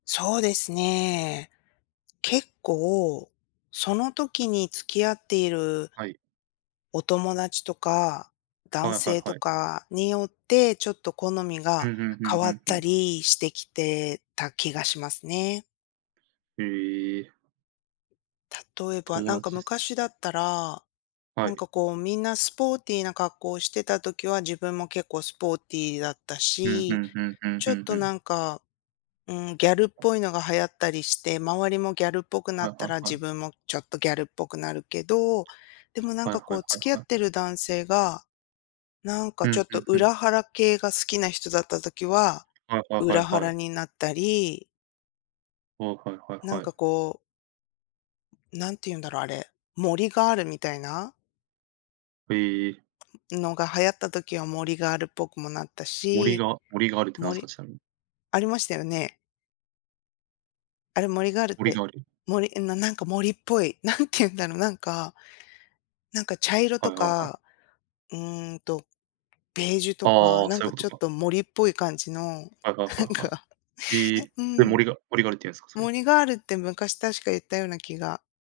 そうですね。結構、その時に付き合っているはい。お友達とか男はいは性いとはい。かによって、ちょっと好みうがん、ふんふん変ふわんっふたん。りしてきてた気がしますね。へえ。例えば、友なんか達す。昔だったら、はなんい。かこう、みんなスポーティな格好してた時は自分も結構スポーティーだったうん、ふし、んふんふんちふょっんふとなん。んか、うーん、ギャルっぽいのが流行ったりして、周りもギャルっぽくなはいっはたいらは自い。分もちょっとギャルっぽくなるけど、でもなんはいかはこいう、はい、付き合っはい。てる男性が、なんかうちょん、っふとんふん。裏ハラ系が好きな人だった時ははいはいはい裏ハはラい。になったりう、はいはいなんはかい。こうなんてゆんだろあれ、森ガールみたいなへえ。のが流行った時は森ガールっぽくもなった森し、が森ガールって何すか？森ちなみに。ありましたよね？あれ、森ガールっ森てガール。森え、ななんか森っぽい、なんてゆんだろう、なんか、なんか茶色はといはい、はい。か、うーんと、ベージュとあか、あああ、なんそゆかことちょっか。と森っぽい感じの、なはいはいはんいはか、い。へえ、うそれ、ん。森が森ガールってゆうんですか、それ。森ガールって昔、確か、ゆったような気が